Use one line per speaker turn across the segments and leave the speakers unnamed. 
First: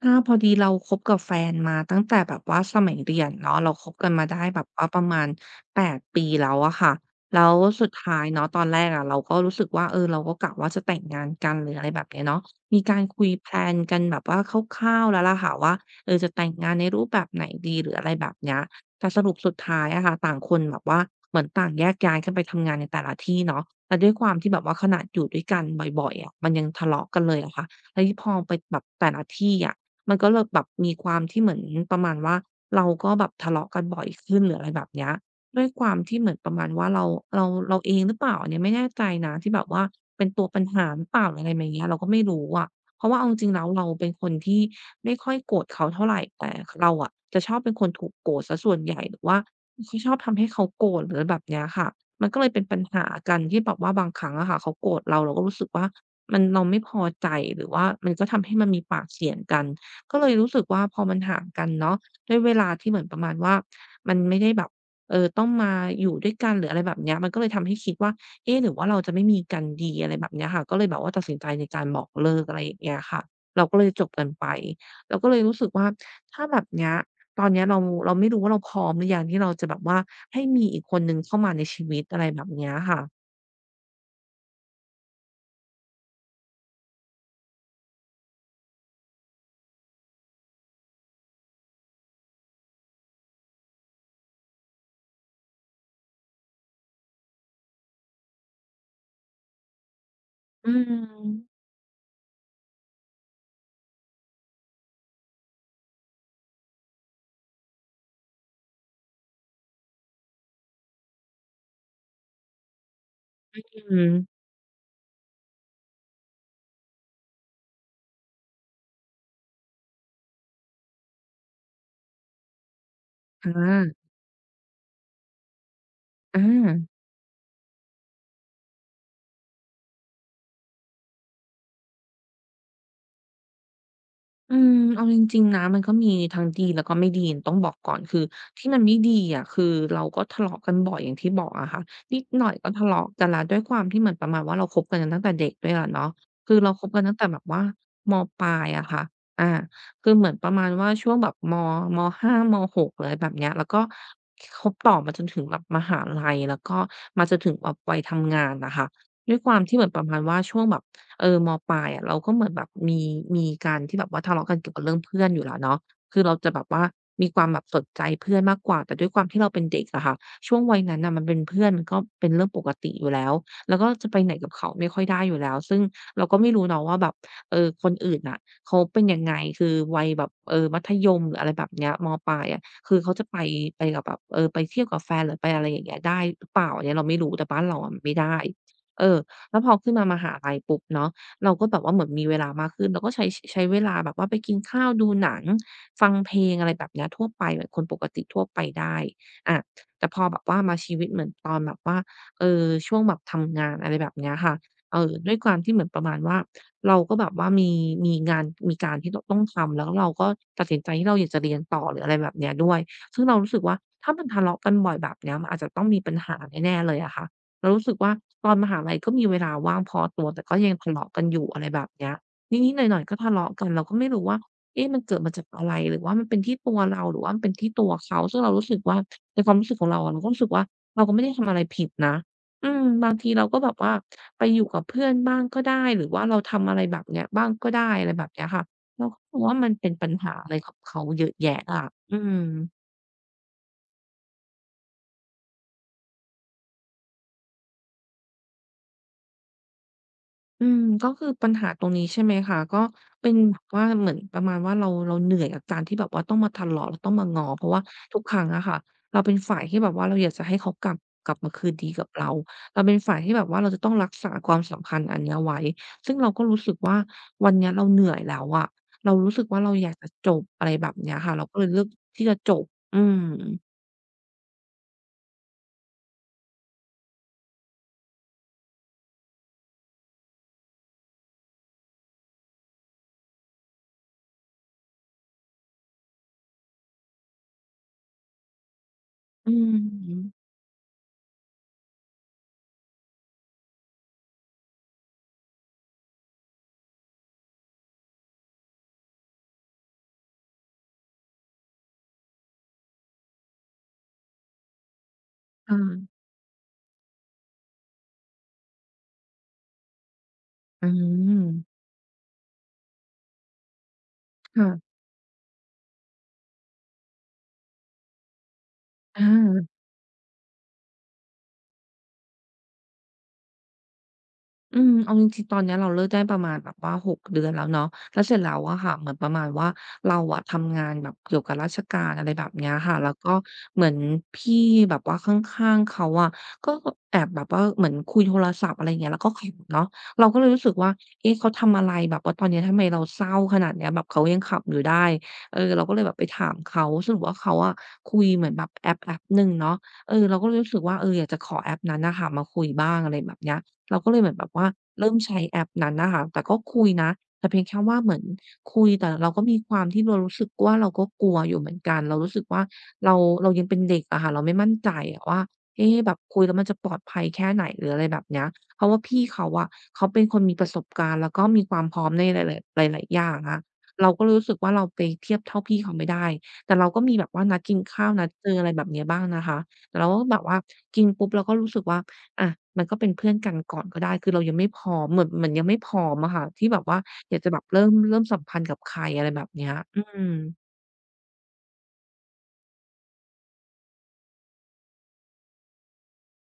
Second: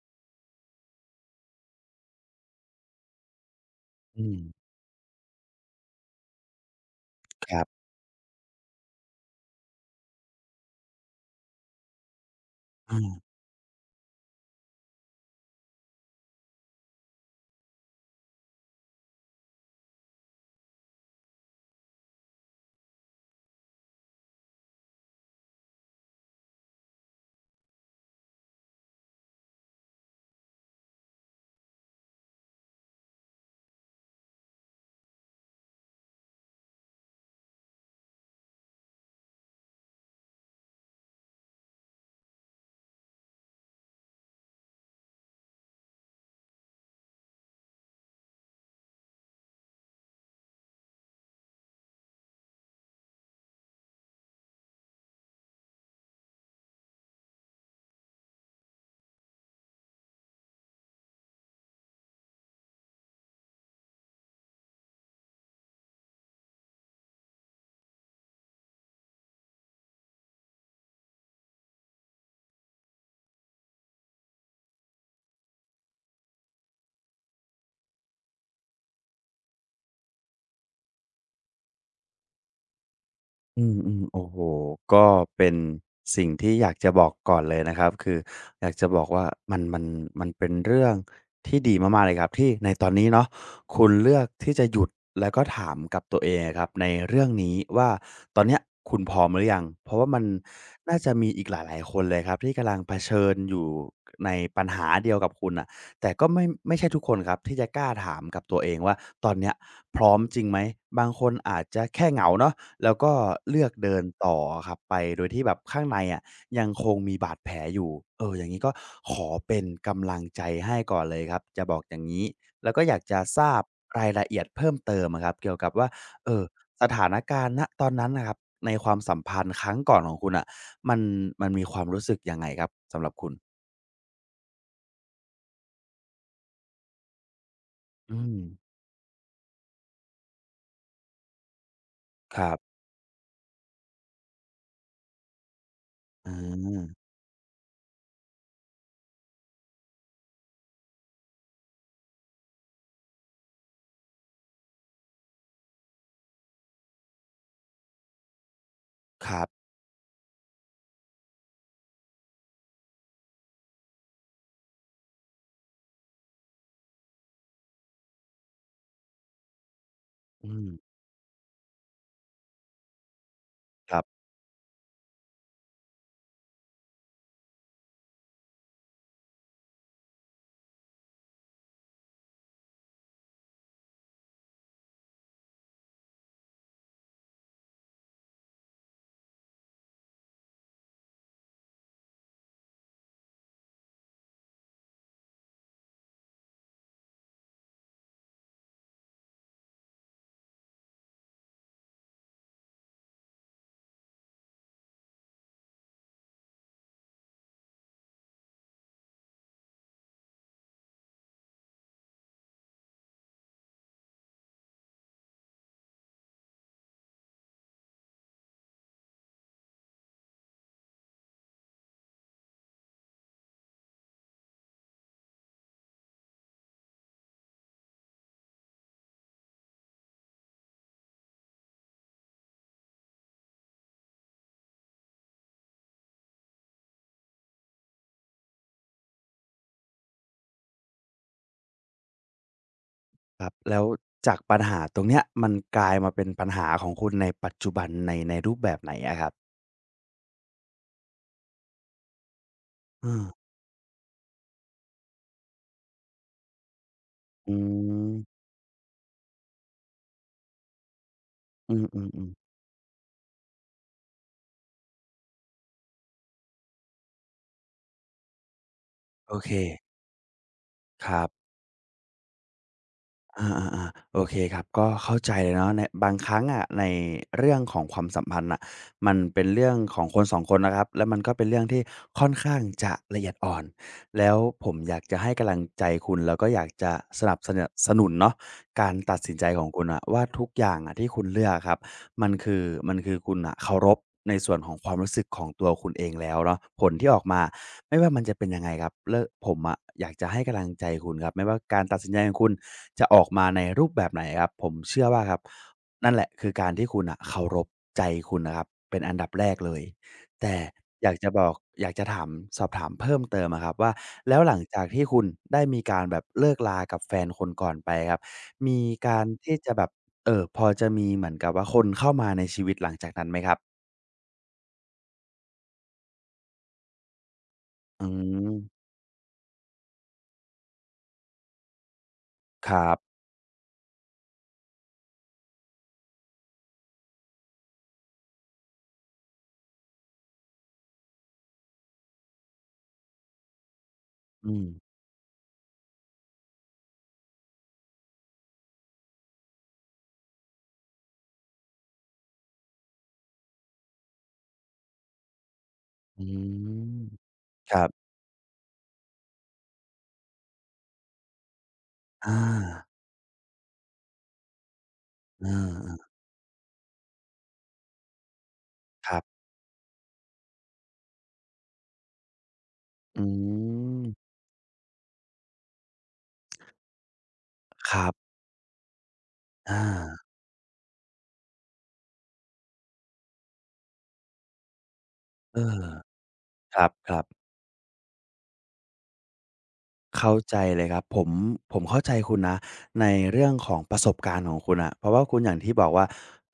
ถ้าพอดีเราคบกับแฟนมาตั้งแต่แบบว่าสมัยเรียนเนาะเราคบกัน
อื
มา
ม
ได้แบบว่าประมาณ8ปดปีแล้วอะค่ะแล้
ค
ว
รับ
สุดท้ายเนาะตอนแรกอะเราก็รู้สึกว่าเราก็กะว่าจะแต่งงานกันหรืออะไรแบบเนี้ยเนาะมี
อา
การคุยแพลนกันแบบว่าคร่าวๆแล้วล่ะค่ะว่าจะแต่งงานในรูปแบบไหนดีหรืออะไรแบบเนี้ยแต่สรุปสุดท้ายอะค่ะต่างคนแบบว่าเหมือนต่างแยกย้ายกันไปทำงานในแต่ละที่เนาะแล้วด้วยความที่แบบว่าขนาดอยู่ด้วยกันบ่อยๆอะมันยังทะเลาะกันเลยอะค่ะแล้วยิ่งพอไปแบบแต่ละที่อะ มันก็เลยแบบมีความที่เหมือนประมาณว่าเราก็แบบทะเลาะกันบ่อยขึ้นหรืออะไรแบบเนี้ยด้วยความที่เหมือนประมาณว่าเราเองหรือเปล่าอันเนี้ยไม่แน่ใจนะที่แบบว่าเป็นตัวปัญหาหรือเปล่าหรืออะไรมาเงี้ยเราก็ไม่รู้อะเพราะว่าเอาจริงๆแล้วเราเป็นคนที่ไม่ค่อยโกรธเขาเท่าไรแต่คเราอะจะชอบเป็นคนถูกโกรธเสียส่วนใหญ่หรือว่าเขาชอบทำให้เขาโกรธหรืออะไรแบบเนี้ยค่ะมันก็เลยเป็นปัญหากันที่แบบว่าบางครั้งอะค่ะเขาโกรธเราเราก็รู้สึกว่ามันเราไม่พอใจหรือว่ามันก็ทำให้มันมีปากเสียงกัน ก็เลยรู้สึกว่าพอมันห่างกันเนาะด้วยเวลาที่เหมือนประมาณว่ามันไม่ได้แบบต้องมาอยู่ด้วยกันหรืออะไรแบบเนี้ยมันก็เลยทำให้คิดว่าเอ๊ะหรือว่าเราจะไม่มีกันดีอะไรแบบเนี้ยค่ะก็เลยแบบว่าตัดสินใจในการบอกเลิกอะไรอย่างเงี้ยค่ะเราก็เลยจบกันไปเราก็เลยรู้สึกว่าถ้าแบบเนี้ยตอนเนี้ยเราไม่รู้ว่าเราพร้อมหรือยังที่เราจะแบบว่าให้มีอีกคนหนึ่งเข้ามาในชีวิตอะไรแบบเนี้ยค่ะ
อืมๆโอ้โฮก็เป็นสิ่งที่อยากจะบอกก่อนเลยนะครับ คืออยากจะบอกว่ามันมันมันเป็นเรื่องที่ดีมากๆเลยครับ ที่ในตอนนี้เนาะคุณเลือกที่จะหยุดแล้วก็ถามกับตัวเองอะครับในเรื่องนี้ว่าตอนเนี้ยคุณพร้อมหรือยัง เพราะว่ามัน
อื
น่าจะมีอีกห
ม
ลายๆคนเลยครับที่กำลังเผชิญอยู่ในปัญหาเดียวกับคุณน่ะ แต่ก็ไม่ใช่ทุกคนครับที่จะกล้าถามกับตัวเองว่าตอนเนี้ยพร้อมจริงไหมบางคนอาจจะแค่เหงาเนาะแล้วก็เลือกเดิ
อื
น
ม
ต่อครับไปโดยที่แบบข้างในอะยังคงมีบาดแผลอยู่เอออย่างงี้ก็ขอเป็นกำลังใจให้ก่อนเลยครับจะบอกอย่างงี้แล้วก็อยากจะท
ค่
ราบ
ะ
รายละเอียดเพิ่มเติมอะครับเกี่ยวกับว่าเอ่อ
อา
สถานการณ์ณตอนนั้นน่ะครับในความสัมพันธ์ครั้งก่อนของคุณน่ะมันมันมีความรู้สึกยังไงครับสำหรับคุณ
อืมเอาจริงๆนะมันก็มีทั้งดีแล้วก็ไม่ดีต้องบอกก่อน
อื
คือ
ม
ที่มันไม่ดีอะคือเราก็ทะเลาะกันบ่อยอย่างที่บอกอะค่ะนิด
ค
หน่อ
รั
ย
บ
ก็ทะเลาะกันแล้วด้วยความที่เหมือนประมาณว่าเราคบกันตั้งแต่เด็กด้วยอะเนาะ
อา
คือเราคบกันตั้งแต่แบบว่ามปลายอะค่ะอาคือเหมือนประมาณว่าช่วงแบบม5ม6อะไรแบบเนี้ยแล้วก็คบต่อมาจนถึงแบบมหาลัยแล้วก็มาจนถึงแบบวัยทำงานน่ะค่ะ
ค
ด้วย
รั
ความ
บ
ที่เหมือนประมาณว่าช่วงแบบ มปลายอะเราก็เหมือนแบบมีการที่แบบว่าทะเลาะกันเกี่ยวกับเรื่องเพื่อนอยู่แล้วเนาะคือเราจะแบบว่ามีความแบบสนใจเพื่อนมากกว่า แต่ด้วยความที่เราเป็นเด็กอะค่ะ
อื
ช่วง
ม
วัยนั้นน่ะมันเป็นเพื่อนมันก็เป็นเรื่องปกติอยู่แล้ว แล้วก็
ครั
จะไป
บ
ไหนกับเขาไม่ค่อยได้อยู่แล้วซึ่งเราก็ไม่รู้เนาะว่าแบบคนอื่นน่ะเขาเป็นยังไงคือวัยแบบมัธยมหรืออะไรแบบเนี้ยมปลายอะคือเขาจะไปกับแบบไปเที่ยวกับแฟนหรือไปอะไรอย่างเงี้ยได้หรือเปล่าอันเนี้ยเราไม่รู้แต่บ้านเราอะมันไม่ได้เออ แล้วพอขึ้นมามหาลัยปุ๊บเนาะเราก็แบบว่าเหมือนมีเวลามากขึ้นเราก็ใช้เวลาแบบว่าไปกินข้าวดูหนังฟังเพลงอะไรแบบเนี้ยทั่วไปเหมือนคนปกติทั่วไปได้อาแต่พอแบบว่ามาชีวิตเหมือนตอนแบบว่าช่วงแบบทำงานอะไรแบบเนี้ยค่ะด้วยความที่เหมือนประมาณว่าเราก็แบบว่ามีงานมีการที่เราต้องทำแล้วเราก็ตัดสินใจที่เราอยากจะเรียนต่อหรืออะไรแบบเนี้ยด้วยซึ่งเรารู้สึกว่าถ้ามันทะเลาะกันบ่อยแบบเนี้ยมันอาจจะต้องมีปัญหาแน่ๆเลยอะค่ะ เรารู้สึกว่าตอนมหาลัยก็มีเวลาว่างพอตัวแต่ก็ยังทะเลาะกันอยู่อะไรแบบเนี้ยนิดๆหน่อยๆก็ทะเลาะกันเราก็ไม่รู้ว่าเอ๊ะมันเกิดมาจากอะไรหรือว่ามันเป็นที่ตัวเราหรือว่ามันเป็นที่ตัวเขาซึ่งเรารู้สึกว่าในความรู้สึกของเราอะเราก็รู้สึกว่าเราก็ไม่ได้ทำอะไรผิดนะอืมบางทีเราก็แบบว่าไปอยู่กับเพื่อนบ้างก็ได้หรือว่าเราทำอะไรแบบเนี้ยบ้างก็ได้อะไรแบบเนี้ยค่ะเราก็มองว่ามันเป็นปัญหาอะไรกับเขาเยอะแยะอะอืม
ครับ แล้วจากปัญหาตรงเนี้ยมันกลายมาเป็นปัญหาของคุณในปัจจุบันในรูปแบบไหนอะครับ
อืมก็คือปัญหาตรงนี้ใช่ไหมคะก็
เออ
เป็นแบบว่าเหมือนประมาณว่าเราเหนื่อยกับการที่แบบว่าต้องมาทะเลาะแล้วต้องมาง้อ
อื
เพราะว่า
ม
ทุกครั้งอะค่ะเราเป็นฝ่ายที่แบบว่าเราอยากจะให้เขากลับมาคื
อื
นดีกับ
ม
เรา
ๆๆ
เราเป็นฝ่ายที่แบบว่าเราจะต้องรักษาความสัมพันธ์อันเนี้ยไว้ซึ่งเราก็รู้สึกว่าวันเนี้ยเราเหนื่อยแล้วอะเรารู้
โอ
สึก
เค
ว่าเราอยากจะจบอะไรแบบ
ค
เนี้ย
รั
ค่ะเรา
บ
ก็เลยเลือกที่จะจบอืม
อาๆๆโอเคครับก็เข้าใจเลยเนาะในบางครั้งอะในเรื่องของความสัมพันธ์น่ะมันเป็นเรื่องของคนสองคนนะครับแล้วมันก็เป็นเรื่องที่ค่อนข้างจะละเอียดอ่อนแล้วผมอยากจะให้กำลังใจคุณแล้วก็อยากจะสนับสนะสนุนเนาะการตัดสินใจ
อื
ของคุณน่ะว่าทุก
ม
อย่างอะที่คุณเลือกอะครับมันคือคุณน่ะเคารพในส่วนของความรู้สึกของตัวคุณเองแล้วเนาะผลที่ออกมา ไม่ว่ามันจะเป็นยังไงครับเลิกผมอะอยากจะให้กำลังใจคุณครับไม่ว่าการตัดสินใจของคุณจะออกมาในรูปแบบไหนครับผมเชื่อว่าครับ
ค
นั่นแห
่ะ
ละคือการที่คุณน่ะเคารพใจคุณนะครับเป็นอันดับแรกเลยแต่
อื
อยากจะบ
ม
อกอยากจะถามสอบถามเพิ่มเติมอะครับว่าแล้วหลังจาก
ค่ะ
ที่คุณได้มีการแบบเลิกรากับแฟนคนก่อนไปครับมีการ
อา
ที่จะแบบพอจะมีเหมือนกับว่าคนเข้ามาในชีวิตหลังจากนั้นไหมครับ
อืมเอาจริงๆตอนเนี้ยเราเลิกได้ประมาณแบบว่า6เดือนแล้วเนาะ
อื
แล้วเสร็จแล้
ม
วอะค่ะเหมือนประมาณว่าเราอะทำงานแบบเกี่ยวกับราชการอะไรแบบเนี้
ค
ย
รั
ค่ะ
บ
แล้วก็เหมือนพี่แบบว่าข้างๆเขาอะก็แอบแบบว่าเหมือนคุยโทรศัพท์อะไรอย่างเงี้ยแล้วก็ขำเนาะเราก็เลยรู้สึกว่าเอ๊ะเขาทำอะไรแบบว่าตอนเนี้ยทำไมเราเศร้าขนาดเนี้ยแบบเขายัง
อืม
ขำอยู่ได้เออเราก็เลยแบบไปถามเขาสรุปว่าเขาอะคุยเหมือนแบบแอปหนึ่งเนาะเออเราก็เลยรู้สึกว่าเอออยากจะขอแอปนั้นน่ะค่ะมาคุยบ้างอะไรแบบเนี้ย เราก็เลยเหมือนแบบว่าเริ่มใช้แอปนั้นน่ะ
อื
ค่ะแต่ก็คุย
ม
นะแต่เพียง
ค
แค่
รั
ว่าเห
บ
มือนคุยแต่เราก็มีความที่เรารู้สึกว่าเราก็กลัวอยู่เหมือนกันเรารู้
อา
สึกว่าเราเรายังเป็นเด็กอะค่ะเราไม่มั่นใจอะว่า
เ
เอ๊ะ
ออ
แบบคุยแล้วมันจะปลอดภัยแค่ไหนหรืออะไรแบบเนี้ยเพราะว่า
ๆครับ
พี่เขาอะเขาเป็นคนมีประสบการณ์แล้วก็มีความพร้อมในหลายๆหลายๆอ
อื
ย่างอะเราก็
ม
รู้สึกว่าเราไปเทียบเท่าพี่เขาไม่ได้แต่เราก็มีแบบว่านัดกิน
ครั
ข้าวนัด
บ
เจออะไรแบบเนี้ยบ้างนะคะ
อา
แต่เราก็แบบว่ากินปุ๊บเราก็รู้สึกว่า อะมันก็เป็นเพื่อนกันก่อนก็ได้คือเรายังไม่พร้อมเหมือน
เออ
ยังไม่พร้อมอะค่ะที่
ค
แบ
ร
บว่า
ับ
อ
ๆ
ยากจะแบบเริ่มสัมพันธ์กับใครอะไรแบบเนี้ยอืม
เข้าใจเลยครับผมผมเข้าใจคุณนะในเรื่องของประสบการณ์ของคุณอะเพราะว่าคุณอย่างที่บอกว่า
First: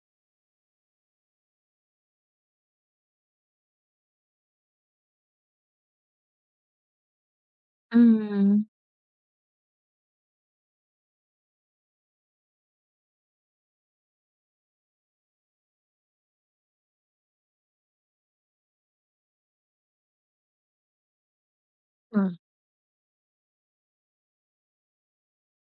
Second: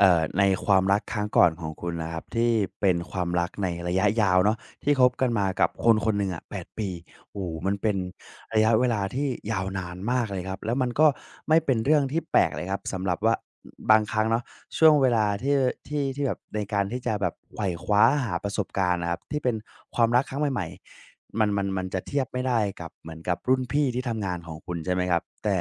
ในความรักครั้งก่อนของคุณนะครับที่เป็นความรักในระยะยาวเนาะที่คบกันมากับคนคนหนึ่งอะ8ปดปี โอ้โฮมันเป็
อื
นระยะเว
ม
ลาที่ยาวนานมากเลยครับแล้วมันก็ไม่เป็นเรื่องที่แปลกเลยครับสำหรับว่าบางครั้งเนาะช่วงเวลาที่ที่แบบในการที่จะแบบไขว่คว้าหาประสบการณ์อะครับที่เป็นความรักครั้งใหม่ๆมันจะเทีย
ค่ะ
บไม่ได้กับเหมือนกับรุ่นพี่ที่ทำงานของคุณใช่ไหมครับแต่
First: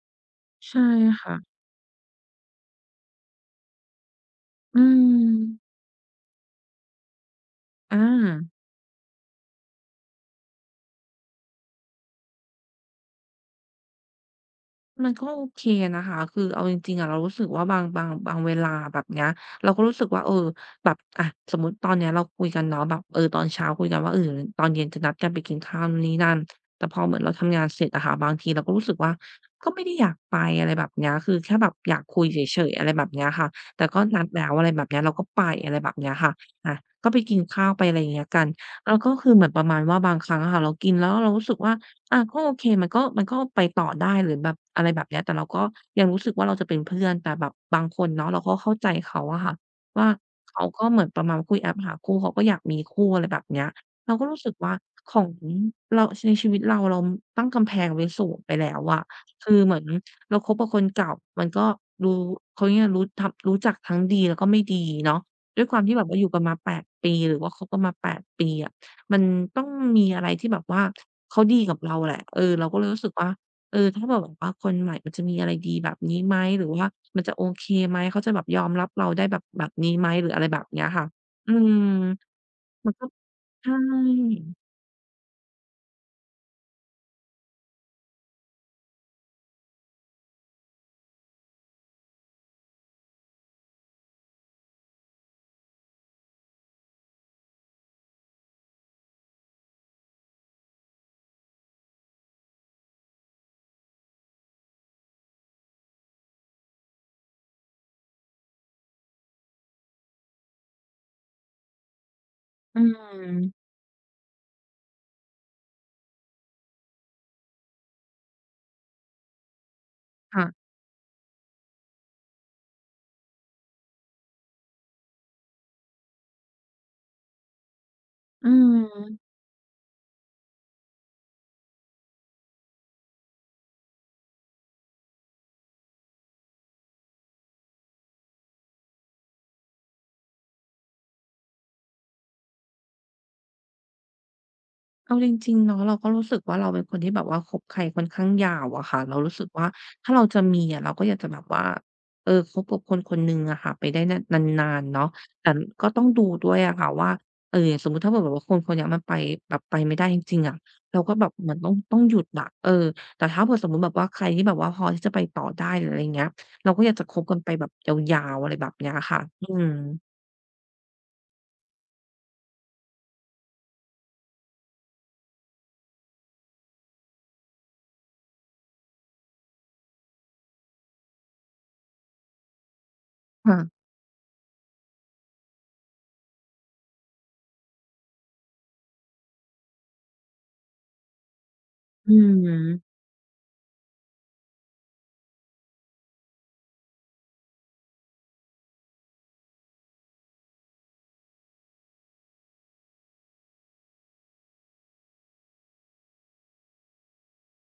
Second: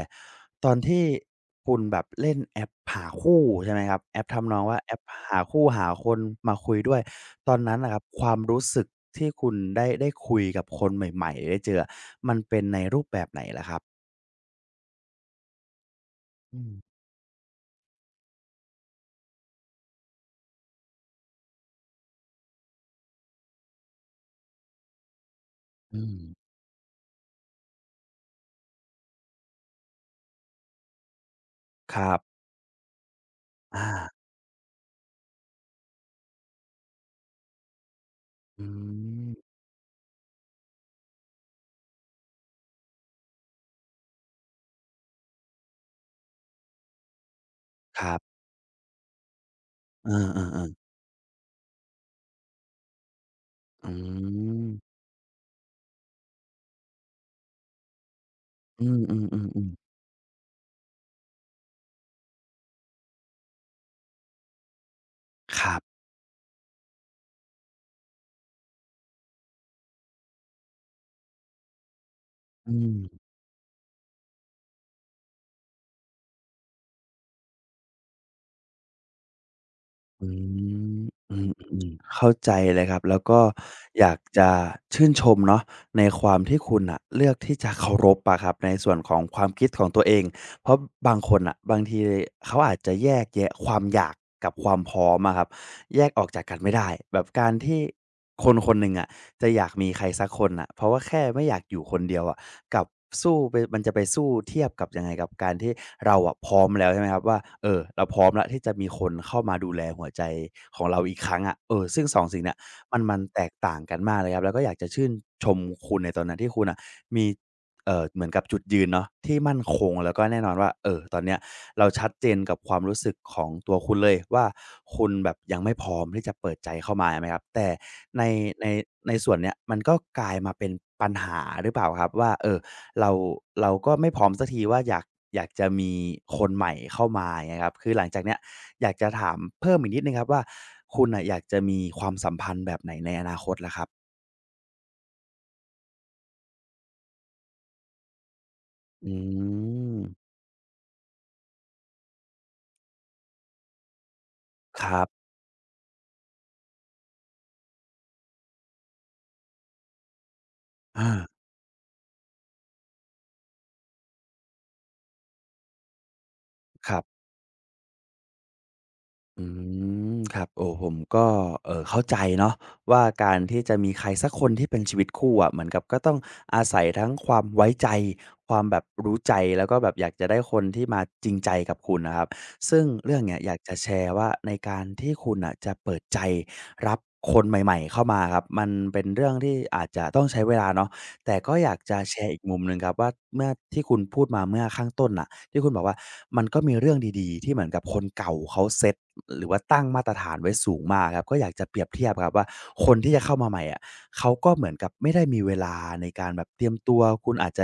ตอน
ใช่
ที่
ค่ะ
คุณแบบเล่นแอปหาคู่ใช่ไหมครับแอปทำนองว่า
อื
แอปหาคู่
ม
หาคนมาคุยด้วยตอนนั้นนะค
อ
รับความ
า
รู้สึกที่คุณได้คุยกับคนใหม่ๆได้เจออมันเป็นในรูปแบบไหนล่ะครับ
มันก็โอเคนะคะคือ
อื
เอาจ
ม
ริงๆอะเรารู้สึกว่าบางเวลาแบบเนี้ยเราก็รู้สึกว่าเออแบบอะสมมุติตอนเนี้ยเราคุยกันเนาะแบบเออตอนเช้าคุยกันว่าเออตอนเย็นจะนัดกันไปกินข้าวนู่
อื
นนี่
ม
นั่นแต่พอเหมือนเราทำงานเสร็จอะค่ะบางทีเราก็รู้สึกว่าก็ไม่ได้อยากไปอะไรแบบเนี้ยคือแค่แบบอ
ค
ยาก
รับ
คุยเฉยๆอะไรแบบเนี้ยค่ะ
อา
แต่ก็นัดแล้วอะไรแบบเนี้ยเราก็ไปอะไรแบบเนี้ยค่ะอะก็ไปกินข้าวไปอะไรอย่างเงี้ยกัน
อื
แล้วก็คือเหมือน
ม
ประมาณว่าบางครั้งอะค่ะเรากินแล้วเรารู้สึกว่า อาก็โอเคมันก็ไปต่อได้หรือแบบอะไรแบบเนี้ยแต่เราก็ยังรู้สึกว่าเราจะเป็นเพื่อนแต่แบบบางค
ค
น
รั
เนาะ
บ
เราก็เข้าใจเขาอะค่ะ
เอ
ว่าเขา
อๆ
ก็
ๆ
เหมือนประมาณคุยแอปหาคู่เขาก็อยากมีคู่อะไรแบบเนี้ย
อื
เราก็รู้สึกว่า
ม
ของเราในชีวิตเราตั้งกำแพงไว้สูงไปแล้ว
อืม
อะคือเห
ๆๆ
มือน
ๆ
เราคบกับคนเก่ามันก็รู้เขาเรียกอะไรรู้ทับรู้จักทั้งดีแล้วก็ไม่ดีเนาะ
ค
ด้วยค
รั
วาม
บ
ที่แบบว่าอยู่กันมาแปดปีหรือว่าคบกันมาแปดปีอะ มันต้องมีอะไรที่แบบว่าเขาดีกับเราแหละเออเรา
อื
ก็เลย
ม
รู้สึกว่าเออถ้าแบบว่าคนใหม่มันจะมีอะไรดีแบบนี้ไหมหรือว่ามันจะโอเคไหมเขาจะแบบยอมรับเราได้แบบนี้ไหมห
อื
รืออะไรแบบเนี้ย
ม
ค่ะ
อืม
อื
อื
ม
มเข้าใจเลย
มั
ค
น
รับ
ก็
แล้วก็
ใช่
อยากจะชื่นชมเนาะในความที่คุณน่ะเลือกที่จะเคารพอะครับในส่วนของความคิดของตัวเองเพราะบางคนน่ะบางทีเขาอาจจะแยกแยะความอยากกับความพร้อมอะครับแยกออกจากกันไม่ได้แบบการที่คนๆหนึ่งอะ จะอยากมีใครสักคนน่ะเพราะว่าแค่ไม่อยากอยู่คนเดียวอะกับสู้ไปมันจะไปสู้เทียบกับยังไงกับการที่เราอะพร้อมแล้วใช่ไหมครับว่าเออเราพร้อมแล้วที่จะมีคนเข้ามาดูแลหัวใจของเราอีกครั้งอะเออซึ่งสองสิ่งเนี้ย
อื
มันแตก
ม
ต่างกันมากเลยครับแล้วก็อยากจะชื่นชมคุณในตอนนั้นที่คุณน่ะมีเหมือนกับจุดยืนเนาะที่มั่นคงแล้วก็แน่นอน
ค่ะ
ว่าเอ่อตอนเนี้ย เราชัดเจนกับความรู้สึกของตัวคุณเลยว่าคุณแบบยังไม่พร้อมที่จะเปิดใจเข้ามาไหมครับแต่ใน
อื
ในใน
ม
ส่วนเนี้ยมันก็กลายมาเป็นปัญหาหรือเปล่าครับว่าเออเราเราก็ไม่พร้อมสักทีว่าอยากจะมีคนใหม่เข้ามาอย่างเงี้ยครับคือหลังจากเนี้ยอยากจะถามเพิ่มอีกนิดหนึ่งครับว่าคุณน่ะอยากจะมีความสัมพันธ์แบบไหนในอนาคตล่ะครับ
เอาจริงๆเนาะเราก็รู้สึกว่าเราเป็นคนที่แบบว่าคบใครค่อนข้างยาวอะค่ะ
อื
เรารู้สึกว่า
ม
ถ้าเราจะมีอะเราก็อยากจะแบบว่าเออคบกับคนคนหนึ่งอะค่ะไปได้นะนาน
ค
ๆ
รั
เนาะ
บ
แต่ก็ต้องดูด้วยอะค่ะว่าเอ่อสมมุติถ้าเผื่อแบบว่าคนคนเนี้ยมันไปแบบไปไม่ได้จริงๆอะเรา
อา
ก็แบบเหมือนต้องหยุดอะเออแต่ถ้าเผื่อสมมุติแบบว่าใครที่แบบว่าพอที่จะไปต่อได้หรืออะไรอย่างเงี้ยเราก็อ
ค
ยาก
รั
จะคบ
บ
กันไปแบบยาวๆอะไรแบบเนี้ยค่ะ
อื
อืม
มครับโอ้ผมก็เข้าใจเนาะว่าการที่จะมีใครสักคนที่เป็นชีวิตคู่อะเหมือนกับก็ต้องอาศัยทั้งความไว้ใจความแบบรู้ใจแล้วก็แบบอยากจะได้คนที่มาจริงใจกับคุณนะครับซึ่งเรื่องเนี้ยอยากจะ
ค่ะ
แชร์ว่าในการที่คุณน่ะจะเปิดใจรับคนใหม่ๆเข้ามาครับมันเป็นเรื่องที่อาจจะต้องใช้เวลาเนาะแต่ก็อยากจะ
อื
แชร์อีกมุมหนึ่งครับ
ม
ว่าเมื่อที่คุณพูดมาเมื่อข้างต้นน่ะ ที่คุณบอกว่ามันก็มีเรื่องดีๆที่เหมือนกับคนเก่าเขาเซตหรือว่าตั้งมาตรฐานไว้สูงมากครับก็อยากจะเปรียบเทียบครับว่าคนที่จะเข้ามาใหม่อะเขาก็เหมือนกับไม่ได้มีเวลาในการแบบเตรียมตัวคุณอาจจะ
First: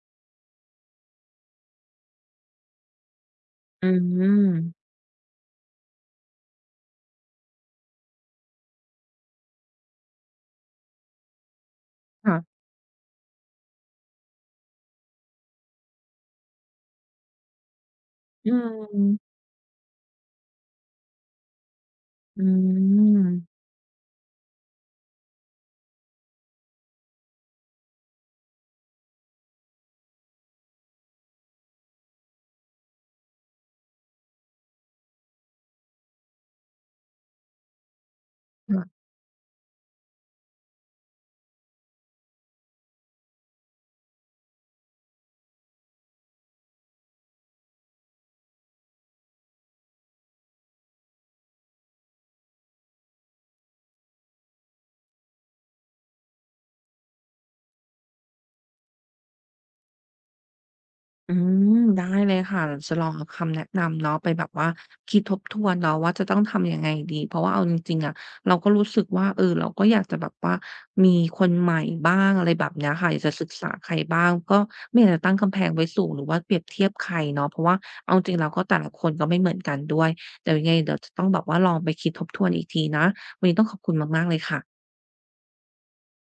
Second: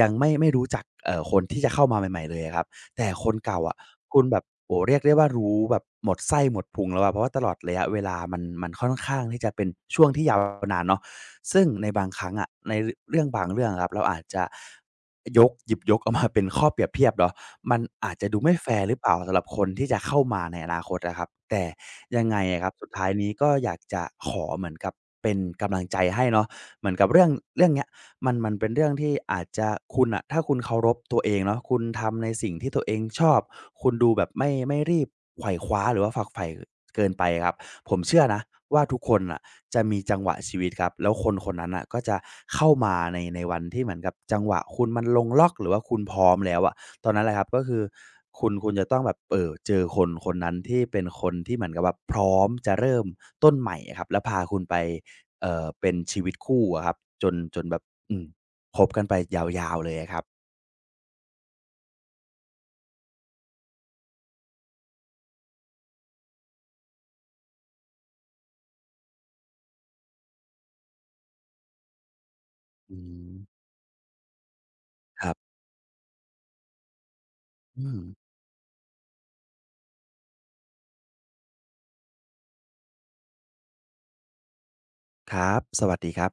ยังไม่รู้จักคนที่จะเข้ามาใหม่ๆเลยอะครับแต่คนเก่าอะ
อื
คุณ
ม
แบบโอ้โฮเรียกได้ว่ารู้แบบหมดไส้หมดพุงแล้วอะเพราะว่าตลอดระยะเวลามันค่อนข้างที่จะเป็นช่วงที่ยาวนานเนาะซึ่งในบางครั้งอะ
ค่ะ
ในรเรื่องบางเรื่องอะครับเราอาจจะ ยกหยิบยกเอามาเป็นข้อเปรียบเทียบเหรอมันอาจจะดู
อื
ไม่แฟร์หรือเปล่า
ม
สำหรับคนที่จะเข้ามาในอนาคตอะครับแต่ยังไง
อื
อะครับสุดท้ายนี้ก็
ม
อยากจะขอเหมือนกับเป็นกำลังใจให้เนาะเหมือนกับเรื่องเนี้ยมันเป็นเรื่องที่อาจจะคุณน่ะถ้าคุณเคารพตัวเองเนาะคุณทำในสิ่งที่ตัวเองชอบคุณดูแบบไม่รีบไขว่คว้าหรือว่าฝักใฝ่เกินไปอะครับผมเชื่อนะว่าทุก
ค่ะ
คนน่ะ จะมีจังหวะชีวิตครับแล้วคนคนนั้นน่ะก็จะเข้ามาในวันที่เหมือนกับจังหวะคุณมันลงล็อกหรือว่าคุณพร้อมแล้วอะตอนนั้นแหละครับก็คือคุณจะต้องแบบเจอคนคนนั้นที่เป็นคนที่เหมือนกับแบบพร้อมจะเริ่มต้นใหม่อะครับแล้วพาคุณไปเป็นชีวิตคู่อะครับจนแบบอืมคบกันไปยาวๆเลยอะครับ
อืมได้เลยค่ะเราจะลองเอาคำแนะนำเนาะไปแบบว่าคิดทบทวนเนาะว่าจะต้องทำยังไงดีเพราะว่าเอาจริงๆอะเราก็รู้สึกว่าเออเราก็อยากจะแบบว่ามีคนใหม่บ้างอะไรแบบเนี้ย
อื
ค่ะอยาก
ม
จะศึกษาใครบ้างก็ไม่อยากจะ
ครั
ตั้ง
บ
กำแพงไว้สูงหรือว่าเปรียบเทียบใครเนาะเพราะว่า
อืม
เอาจริงๆแล้วก็แต่ละคนก็ไม่เหมือนกันด้วยเดี๋ยวยังไงเดี๋ยวจะต้องแบบว่าลองไปคิดทบทวนอีกทีนะวันนี้ต้องขอบคุณมากๆเลยค่ะ
ครับสวัสดีครับ